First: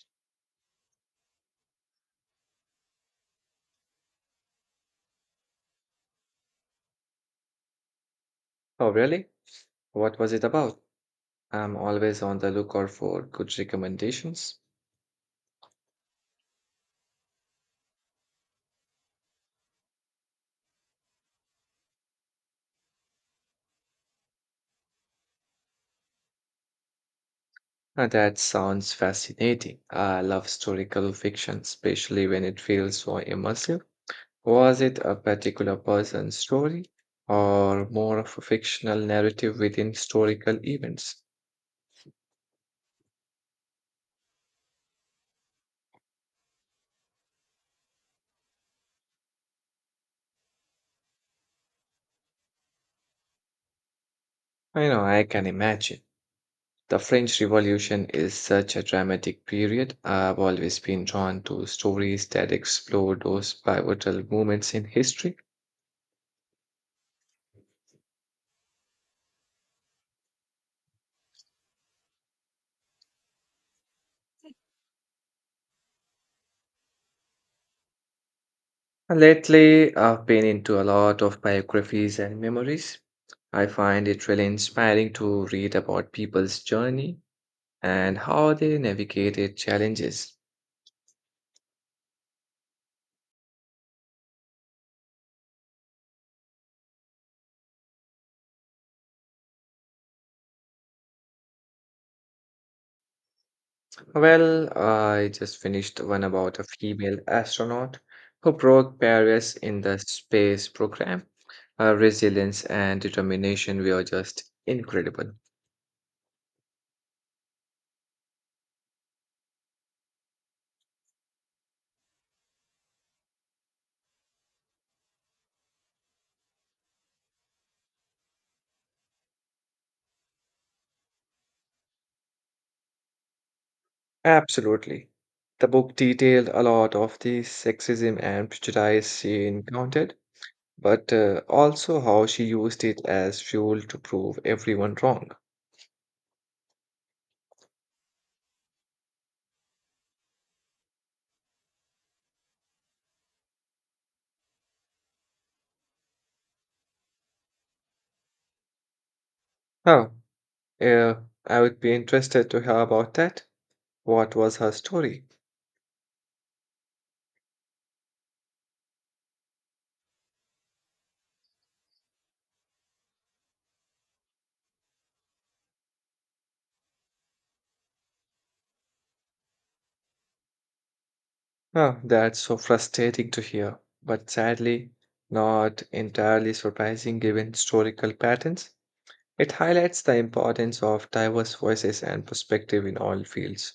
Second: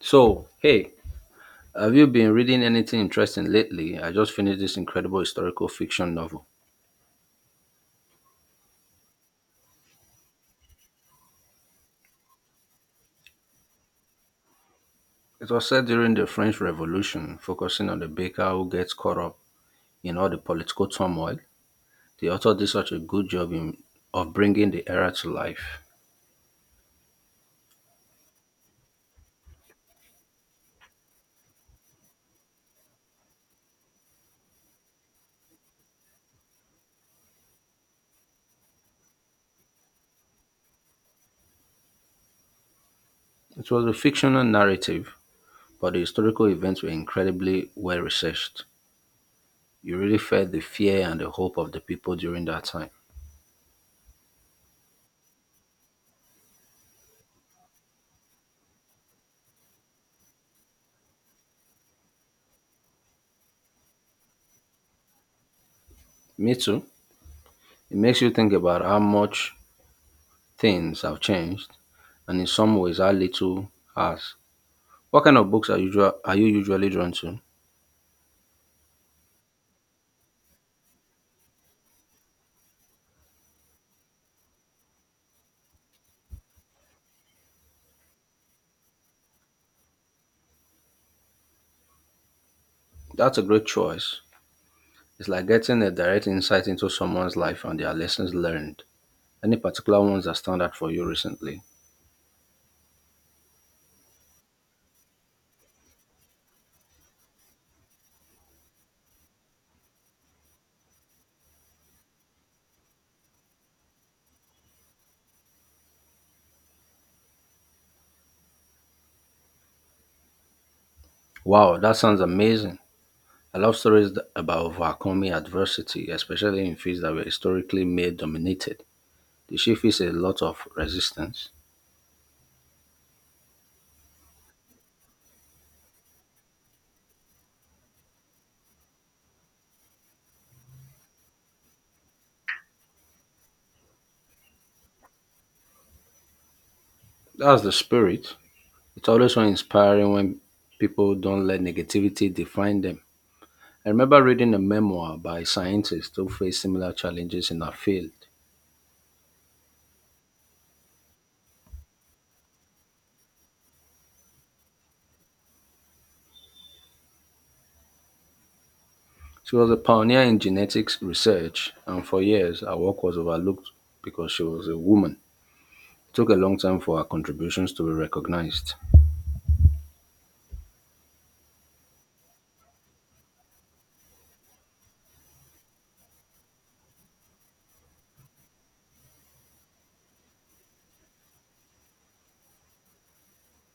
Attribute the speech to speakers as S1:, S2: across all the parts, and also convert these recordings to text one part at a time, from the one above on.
S1: So, hey, have you been reading anything interesting lately? I just finished this incredible historical fiction novel.
S2: Oh, really? What was it about? I'm always on the lookout for good recommendations.
S1: It was set during the French Revolution, focusing on the baker who gets caught up in all the political turmoil. The author did such a good job of bringing the era to life.
S2: That sounds fascinating. I love historical fiction, especially when it feels so immersive. Was it a particular person's story or more of a fictional narrative within historical events?
S1: It was a fictional narrative, but the historical events were incredibly well researched. You really felt the fear and the hope of the people during that time.
S2: I know, I can imagine. The French Revolution is such a dramatic period. I've always been drawn to stories that explore those pivotal moments in history.
S1: Me too. It makes you think about how much things have changed and in some ways how little has. What kind of books are you usually drawn to?
S2: Lately, I've been into a lot of biographies and memories. I find it really inspiring to read about people's journey and how they navigated challenges.
S1: That's a great choice. It's like getting a direct insight into someone's life and their lessons learned. Any particular ones that stand out for you recently?
S2: Well, I just finished one about a female astronaut who broke barriers in the space program. Her resilience and determination were just incredible.
S1: Wow, that sounds amazing. I love stories about overcoming adversity, especially in fields that were historically male dominated. The she face a lot of resistance.
S2: Absolutely. The book detailed a lot of the sexism and prejudice she encountered but also how she used it as fuel to prove everyone wrong.
S1: That's the spirit. It's always so inspiring when people don't let negativity define them. I remember reading a memoir by a scientist who faced similar challenges in her field.
S2: Huh. Yeah, I would be interested to hear about that. What was her story?
S1: She was a pioneer in genetics research, and for years her work was overlooked because she was a woman. It took a long time for her contributions to be recognized.
S2: Huh, that's so frustrating to hear, but sadly, not entirely surprising given historical patterns. It highlights the importance of diverse voices and perspective in all fields.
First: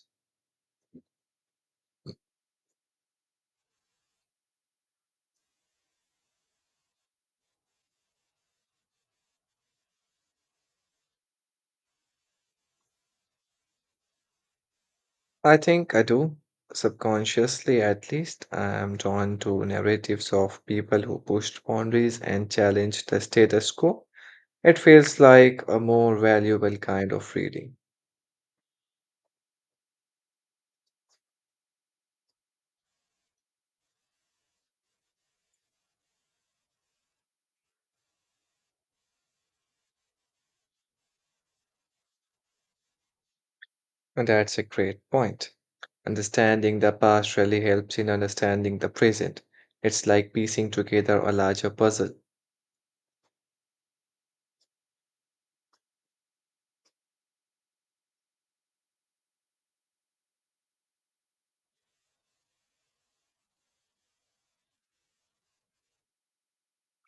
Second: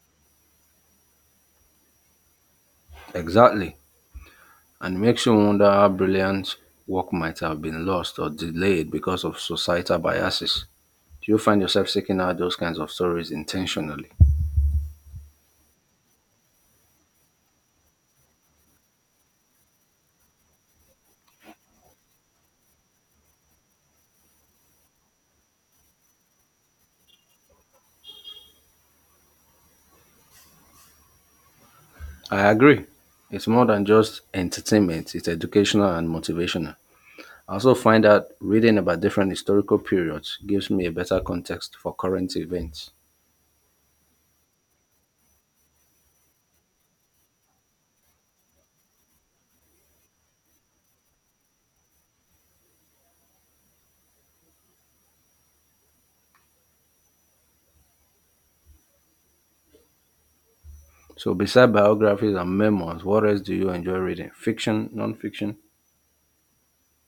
S1: Exactly, and it makes you wonder how brilliant work might have been lost or delayed because of societal biases. Do you find yourself seeking out those kinds of stories intentionally?
S2: I think I do. Subconsciously, at least, I am drawn to narratives of people who pushed boundaries and challenged the status quo. It feels like a more valuable kind of reading.
S1: I agree. It's more than just entertainment, it's educational and motivational. I also find that reading about different historical periods gives me a better context for current events.
S2: And that's a great point. Understanding the past really helps in understanding the present. It's like piecing together a larger puzzle.
S1: So, beside biographies and memoirs, what else do you enjoy reading? Fiction, non-fiction?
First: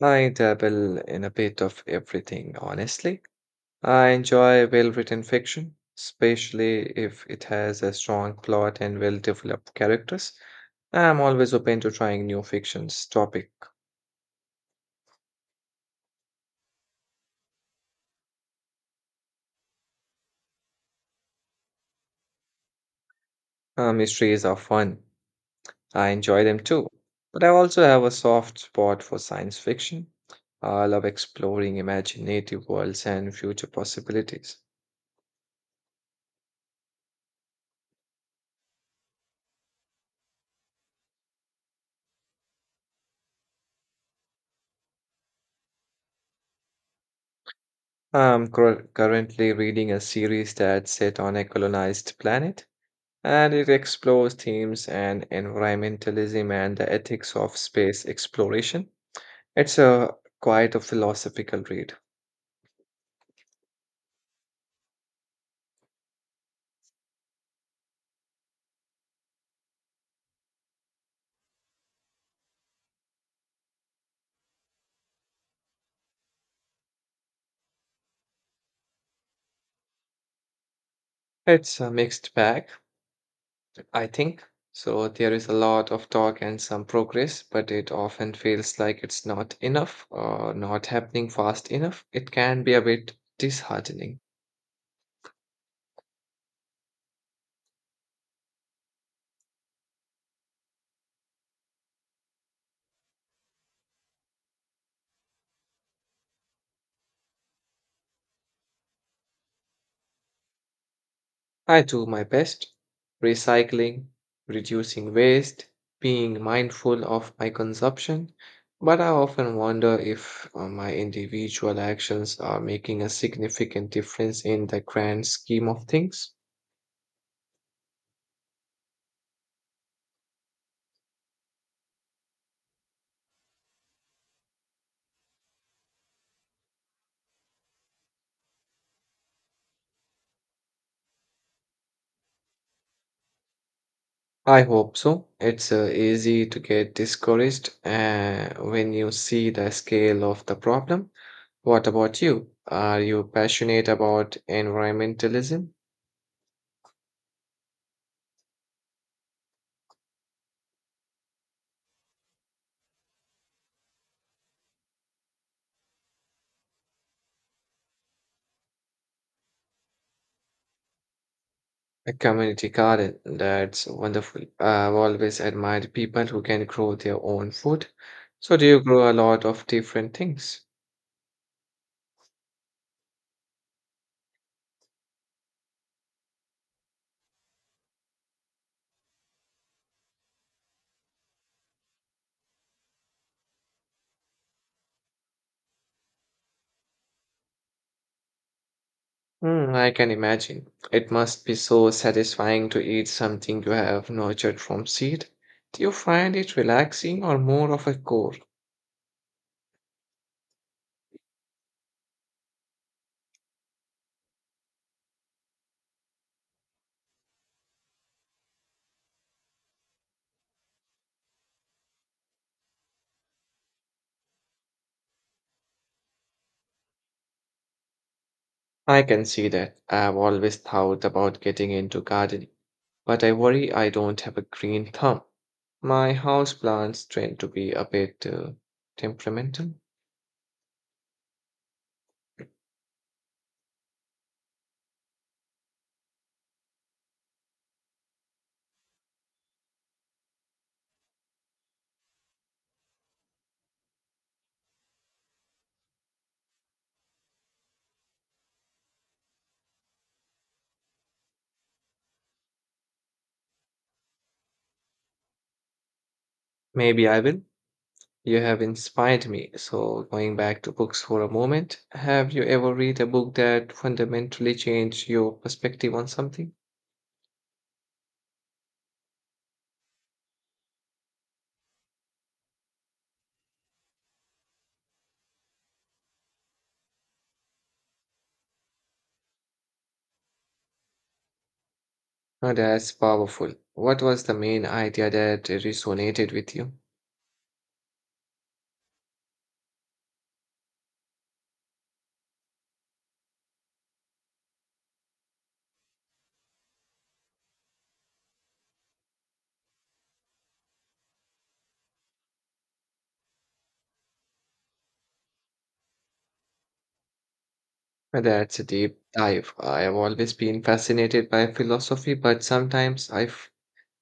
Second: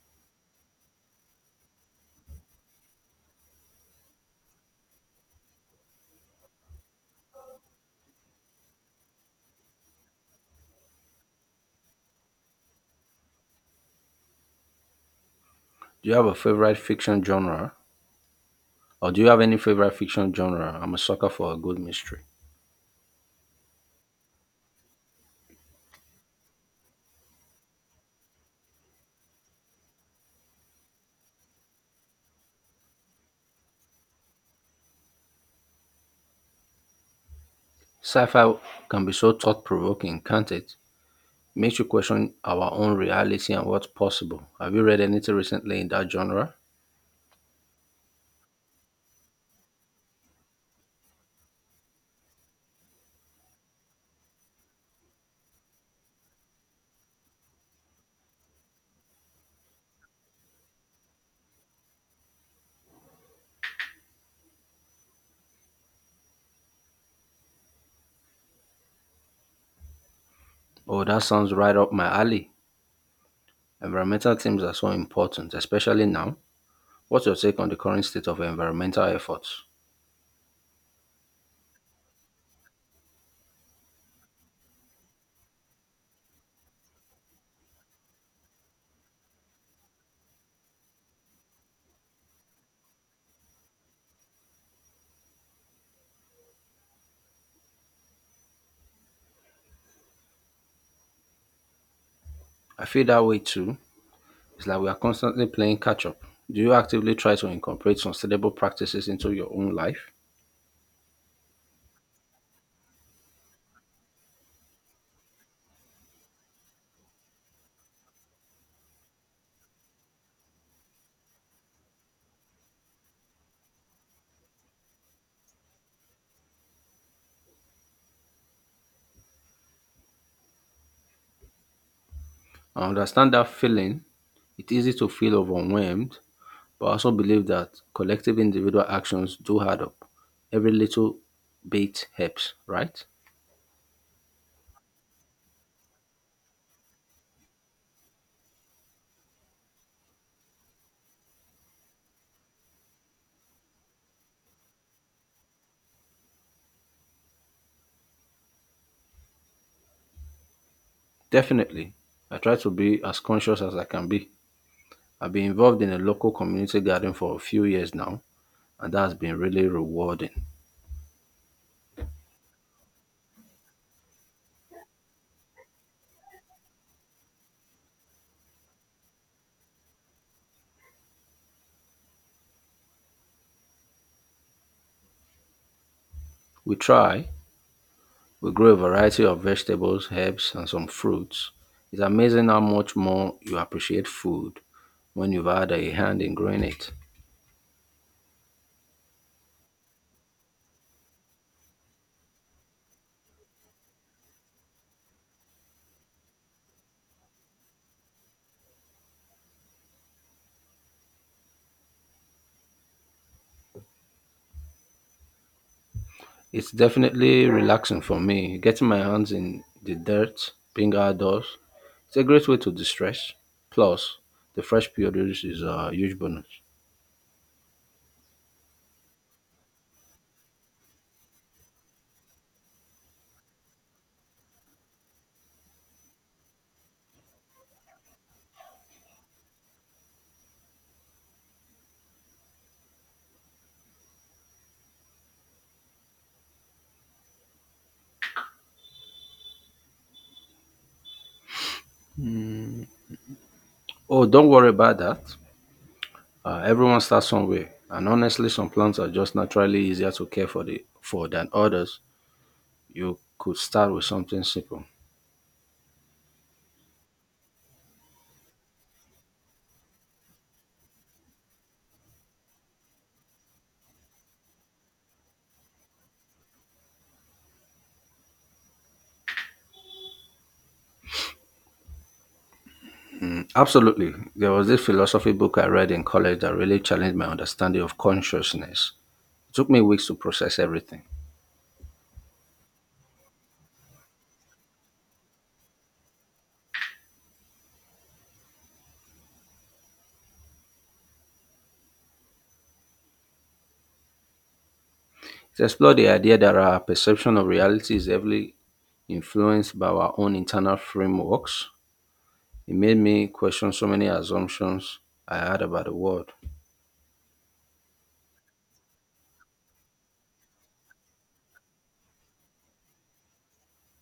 S2: I dabble in a bit of everything, honestly. I enjoy well-written fiction, especially if it has a strong plot and well-developed characters. I'm always open to trying new fictions topic.
S1: Do you have a favorite fiction genre? Or do you have any favorite fiction genre? I'm a sucker for a good mystery.
S2: Mysteries are fun. I enjoy them too. But I also have a soft spot for science fiction. I love exploring imaginative worlds and future possibilities.
S1: Sci fi can be so thought provoking, can't it? Makes you question our own reality and what's possible. Have you read anything recently in that genre?
S2: Currently reading a series that's set on a colonized planet, and it explores themes and environmentalism and the ethics of space exploration. It's a Quite a philosophical read.
S1: Oh, that sounds right up my alley. Environmental themes are so important, especially now. What's your take on the current state of environmental efforts?
S2: It's a mixed bag, I think. So there is a lot of talk and some progress, but it often feels like it's not enough or not happening fast enough. It can be a bit disheartening.
S1: I feel that way too. It's like we are constantly playing catch up. Do you actively try to incorporate sustainable practices into your own life?
S2: I do my best, recycling, reducing waste, being mindful of my consumption, but I often wonder if my individual actions are making a significant difference in the grand scheme of things.
S1: I understand that feeling. It's easy to feel overwhelmed, but I also believe that collective individual actions do add up. Every little bit helps, right?
S2: I hope so. It's easy to get discouraged when you see the scale of the problem. What about you? Are you passionate about environmentalism?
S1: Definitely. I try to be as conscious as I can be. I've been involved in a local community garden for a few years now, and that has been really rewarding.
S2: A community garden, that's wonderful. I've always admired people who can grow their own food. So, do you grow a lot of different things?
S1: We try, We grow a variety of vegetables, herbs, and some fruits. It's amazing how much more you appreciate food when you've had a hand in growing it.
S2: Hmm, I can imagine. It must be so satisfying to eat something you have nurtured from seed. Do you find it relaxing or more of a chore?
S1: It's definitely relaxing for me, getting my hands in the dirt, being outdoors. It's a great way to distress. Plus, the fresh produce is a huge bonus.
S2: I can see that. I've always thought about getting into gardening, but I worry I don't have a green thumb. My house plants tend to be a bit temperamental.
S1: Oh, don't worry about that. Everyone starts somewhere, and honestly, some plants are just naturally easier to care for the for than others. You could start with something simple.
S2: Maybe I will. You have inspired me. So, going back to books for a moment, have you ever read a book that fundamentally changed your perspective on something?
S1: Absolutely. There was this philosophy book I read in college that really challenged my understanding of consciousness. It took me weeks to process everything.
S2: Now that's powerful. What was the main idea that resonated with you?
S1: It explored the idea that our perception of reality is heavily influenced by our own internal frameworks. It made me question so many assumptions I had about the world.
S2: Now that's a deep dive. I have always been fascinated by philosophy, but sometimes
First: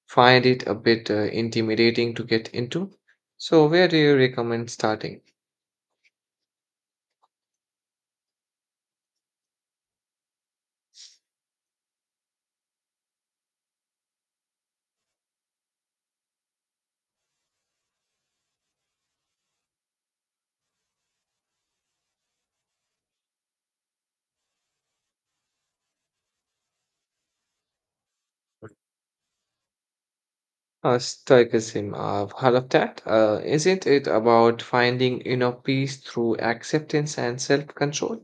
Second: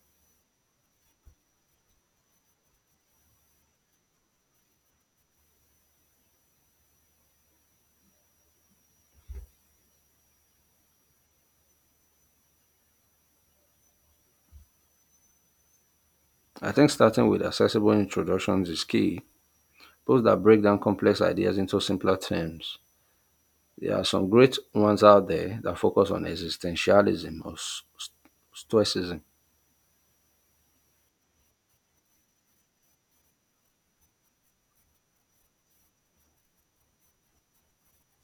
S2: find it a bit intimidating to get into. So, where do you recommend starting?
S1: I think starting with accessible introductions is key, those that break down complex ideas into simpler terms. There are some great ones out there that focus on existentialism or stoicism.
S2: Stoicism. I've heard of that. Isn't it about finding inner peace through acceptance and self-control?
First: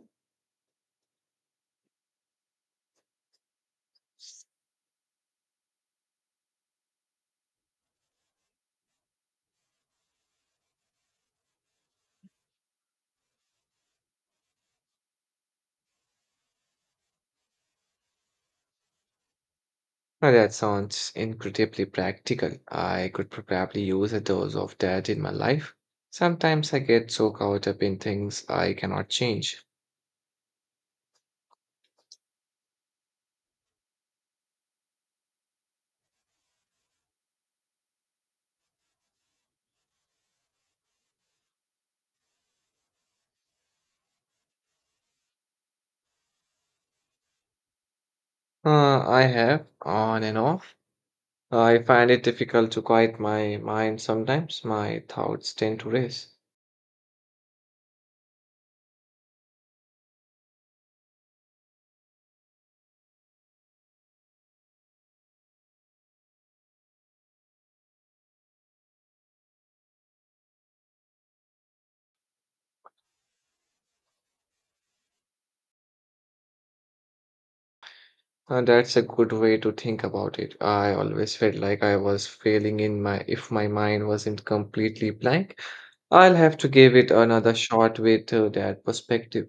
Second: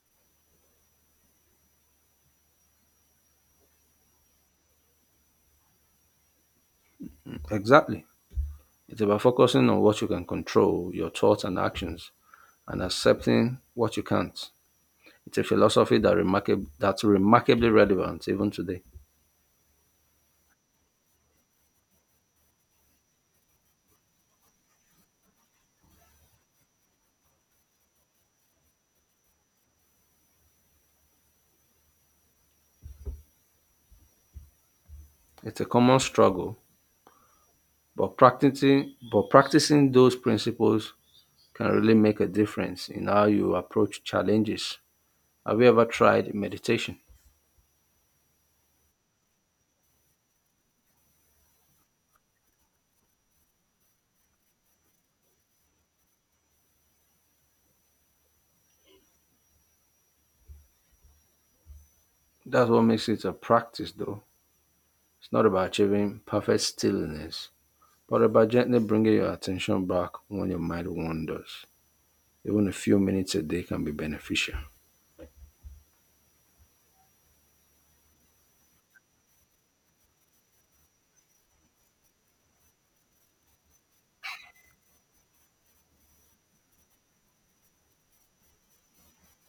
S1: Exactly. It's about focusing on what you can control, your thoughts and actions, and accepting what you can't. It's a philosophy that that's remarkably relevant even today.
S2: Now that sounds incredibly practical. I could probably use a dose of that in my life. Sometimes I get so caught up in things I cannot change.
S1: It's a common struggle, but practicing those principles can really make a difference in how you approach challenges. Have you ever tried meditation?
S2: I have, on and off. I find it difficult to quiet my mind sometimes. My thoughts tend to race.
S1: That's what makes it a practice though. It's not about achieving perfect stillness, but about gently bringing your attention back when your mind wanders. Even a few minutes a day can be beneficial.
S2: That's a good way to think about it. I always felt like I was failing in my if my mind wasn't completely blank. I'll have to give it another shot with that perspective.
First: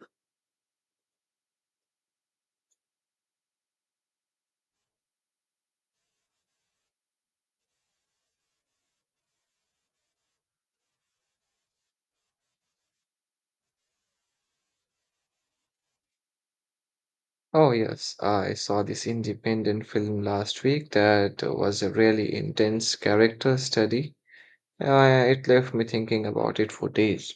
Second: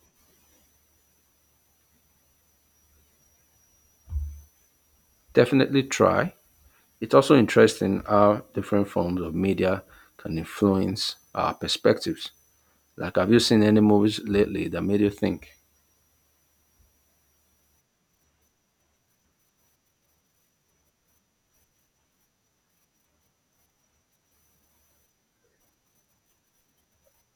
S1: Definitely try. It's also interesting how different forms of media can influence our perspectives. Like, have you seen any movies lately that made you think?
S2: Oh yes, I saw this independent film last week that was a really intense character study. It left me thinking about it for days.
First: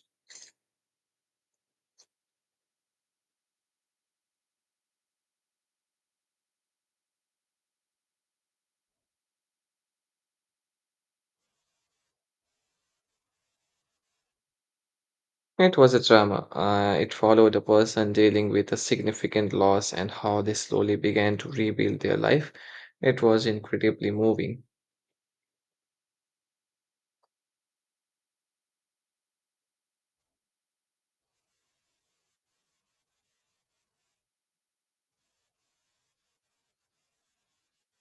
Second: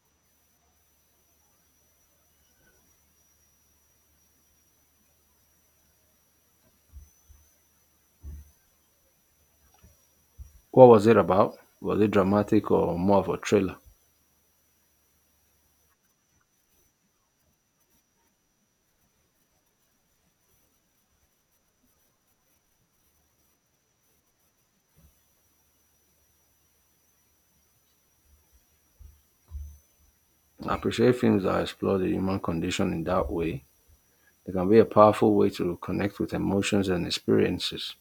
S1: What was it about? Was it dramatic or more of a thriller?
S2: It was a drama. It followed a person dealing with a significant loss and how they slowly began to rebuild their life. It was incredibly moving.
S1: I appreciate films that explore the human condition in that way. They can be a powerful way to connect with emotions and experiences.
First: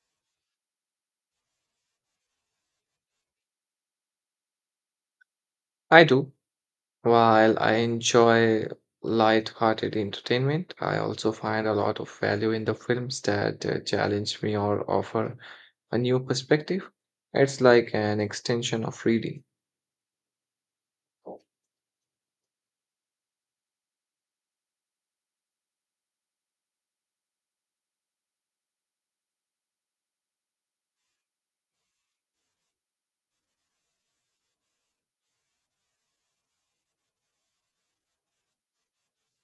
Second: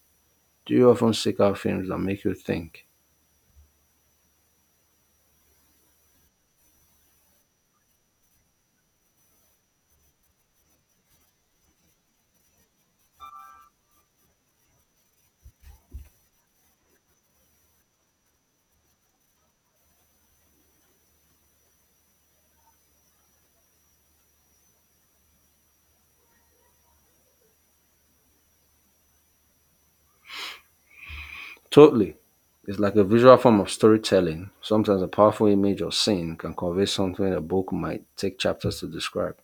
S1: Do you often seek out films that make you think?
S2: I do. While I enjoy light-hearted entertainment, I also find a lot of value in the films that challenge me or offer a new perspective. It's like an extension of reading.
S1: Totally. It's like a visual form of storytelling. Sometimes a powerful image or scene can convey something a book might take chapters to describe.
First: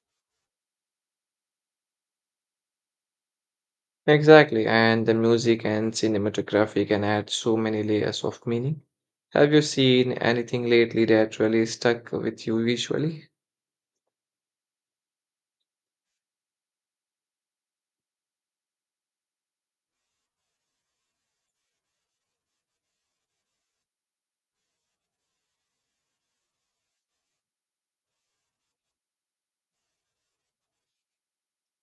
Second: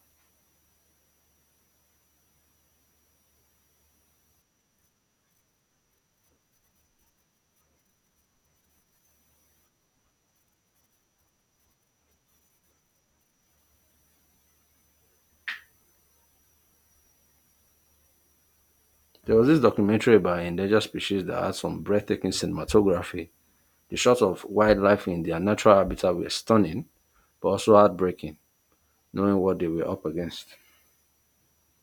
S2: Exactly, and the music and cinematography can add so many layers of meaning. Have you seen anything lately that really stuck with you visually?
S1: There was this documentary about endangered species that had some breathtaking cinematography. The shots of wildlife in their natural habitat were stunning, but also heartbreaking, knowing what they were up against.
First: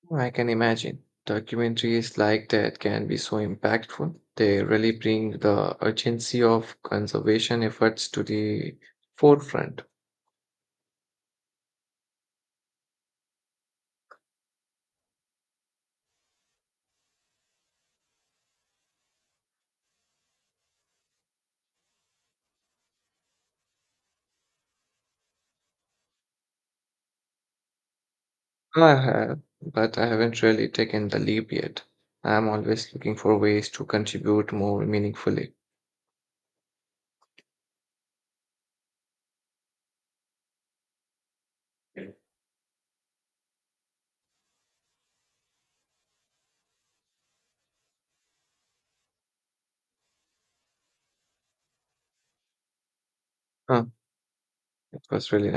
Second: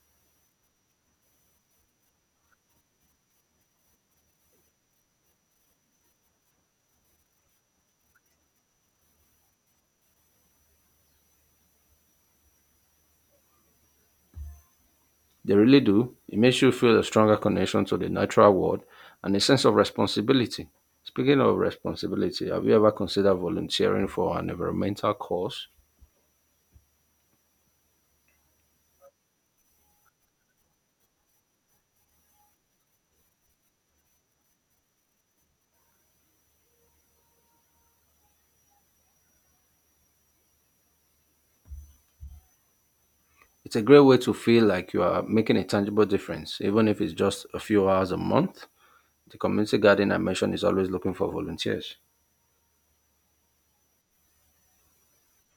S2: Well, I can imagine. Documentaries like that can be so impactful. They really bring the urgency of conservation efforts to the forefront.
S1: They really do. It makes you feel a stronger connection to the natural world and a sense of responsibility. Speaking of responsibility, have you ever considered volunteering for an environmental cause?
S2: I have, but I haven't really taken the leap yet. I'm always looking for ways to contribute more meaningfully.
S1: It's a great way to feel like you are making a tangible difference, even if it's just a few hours a month. The community garden I mentioned is always looking for volunteers.
S2: Huh, it was really nice.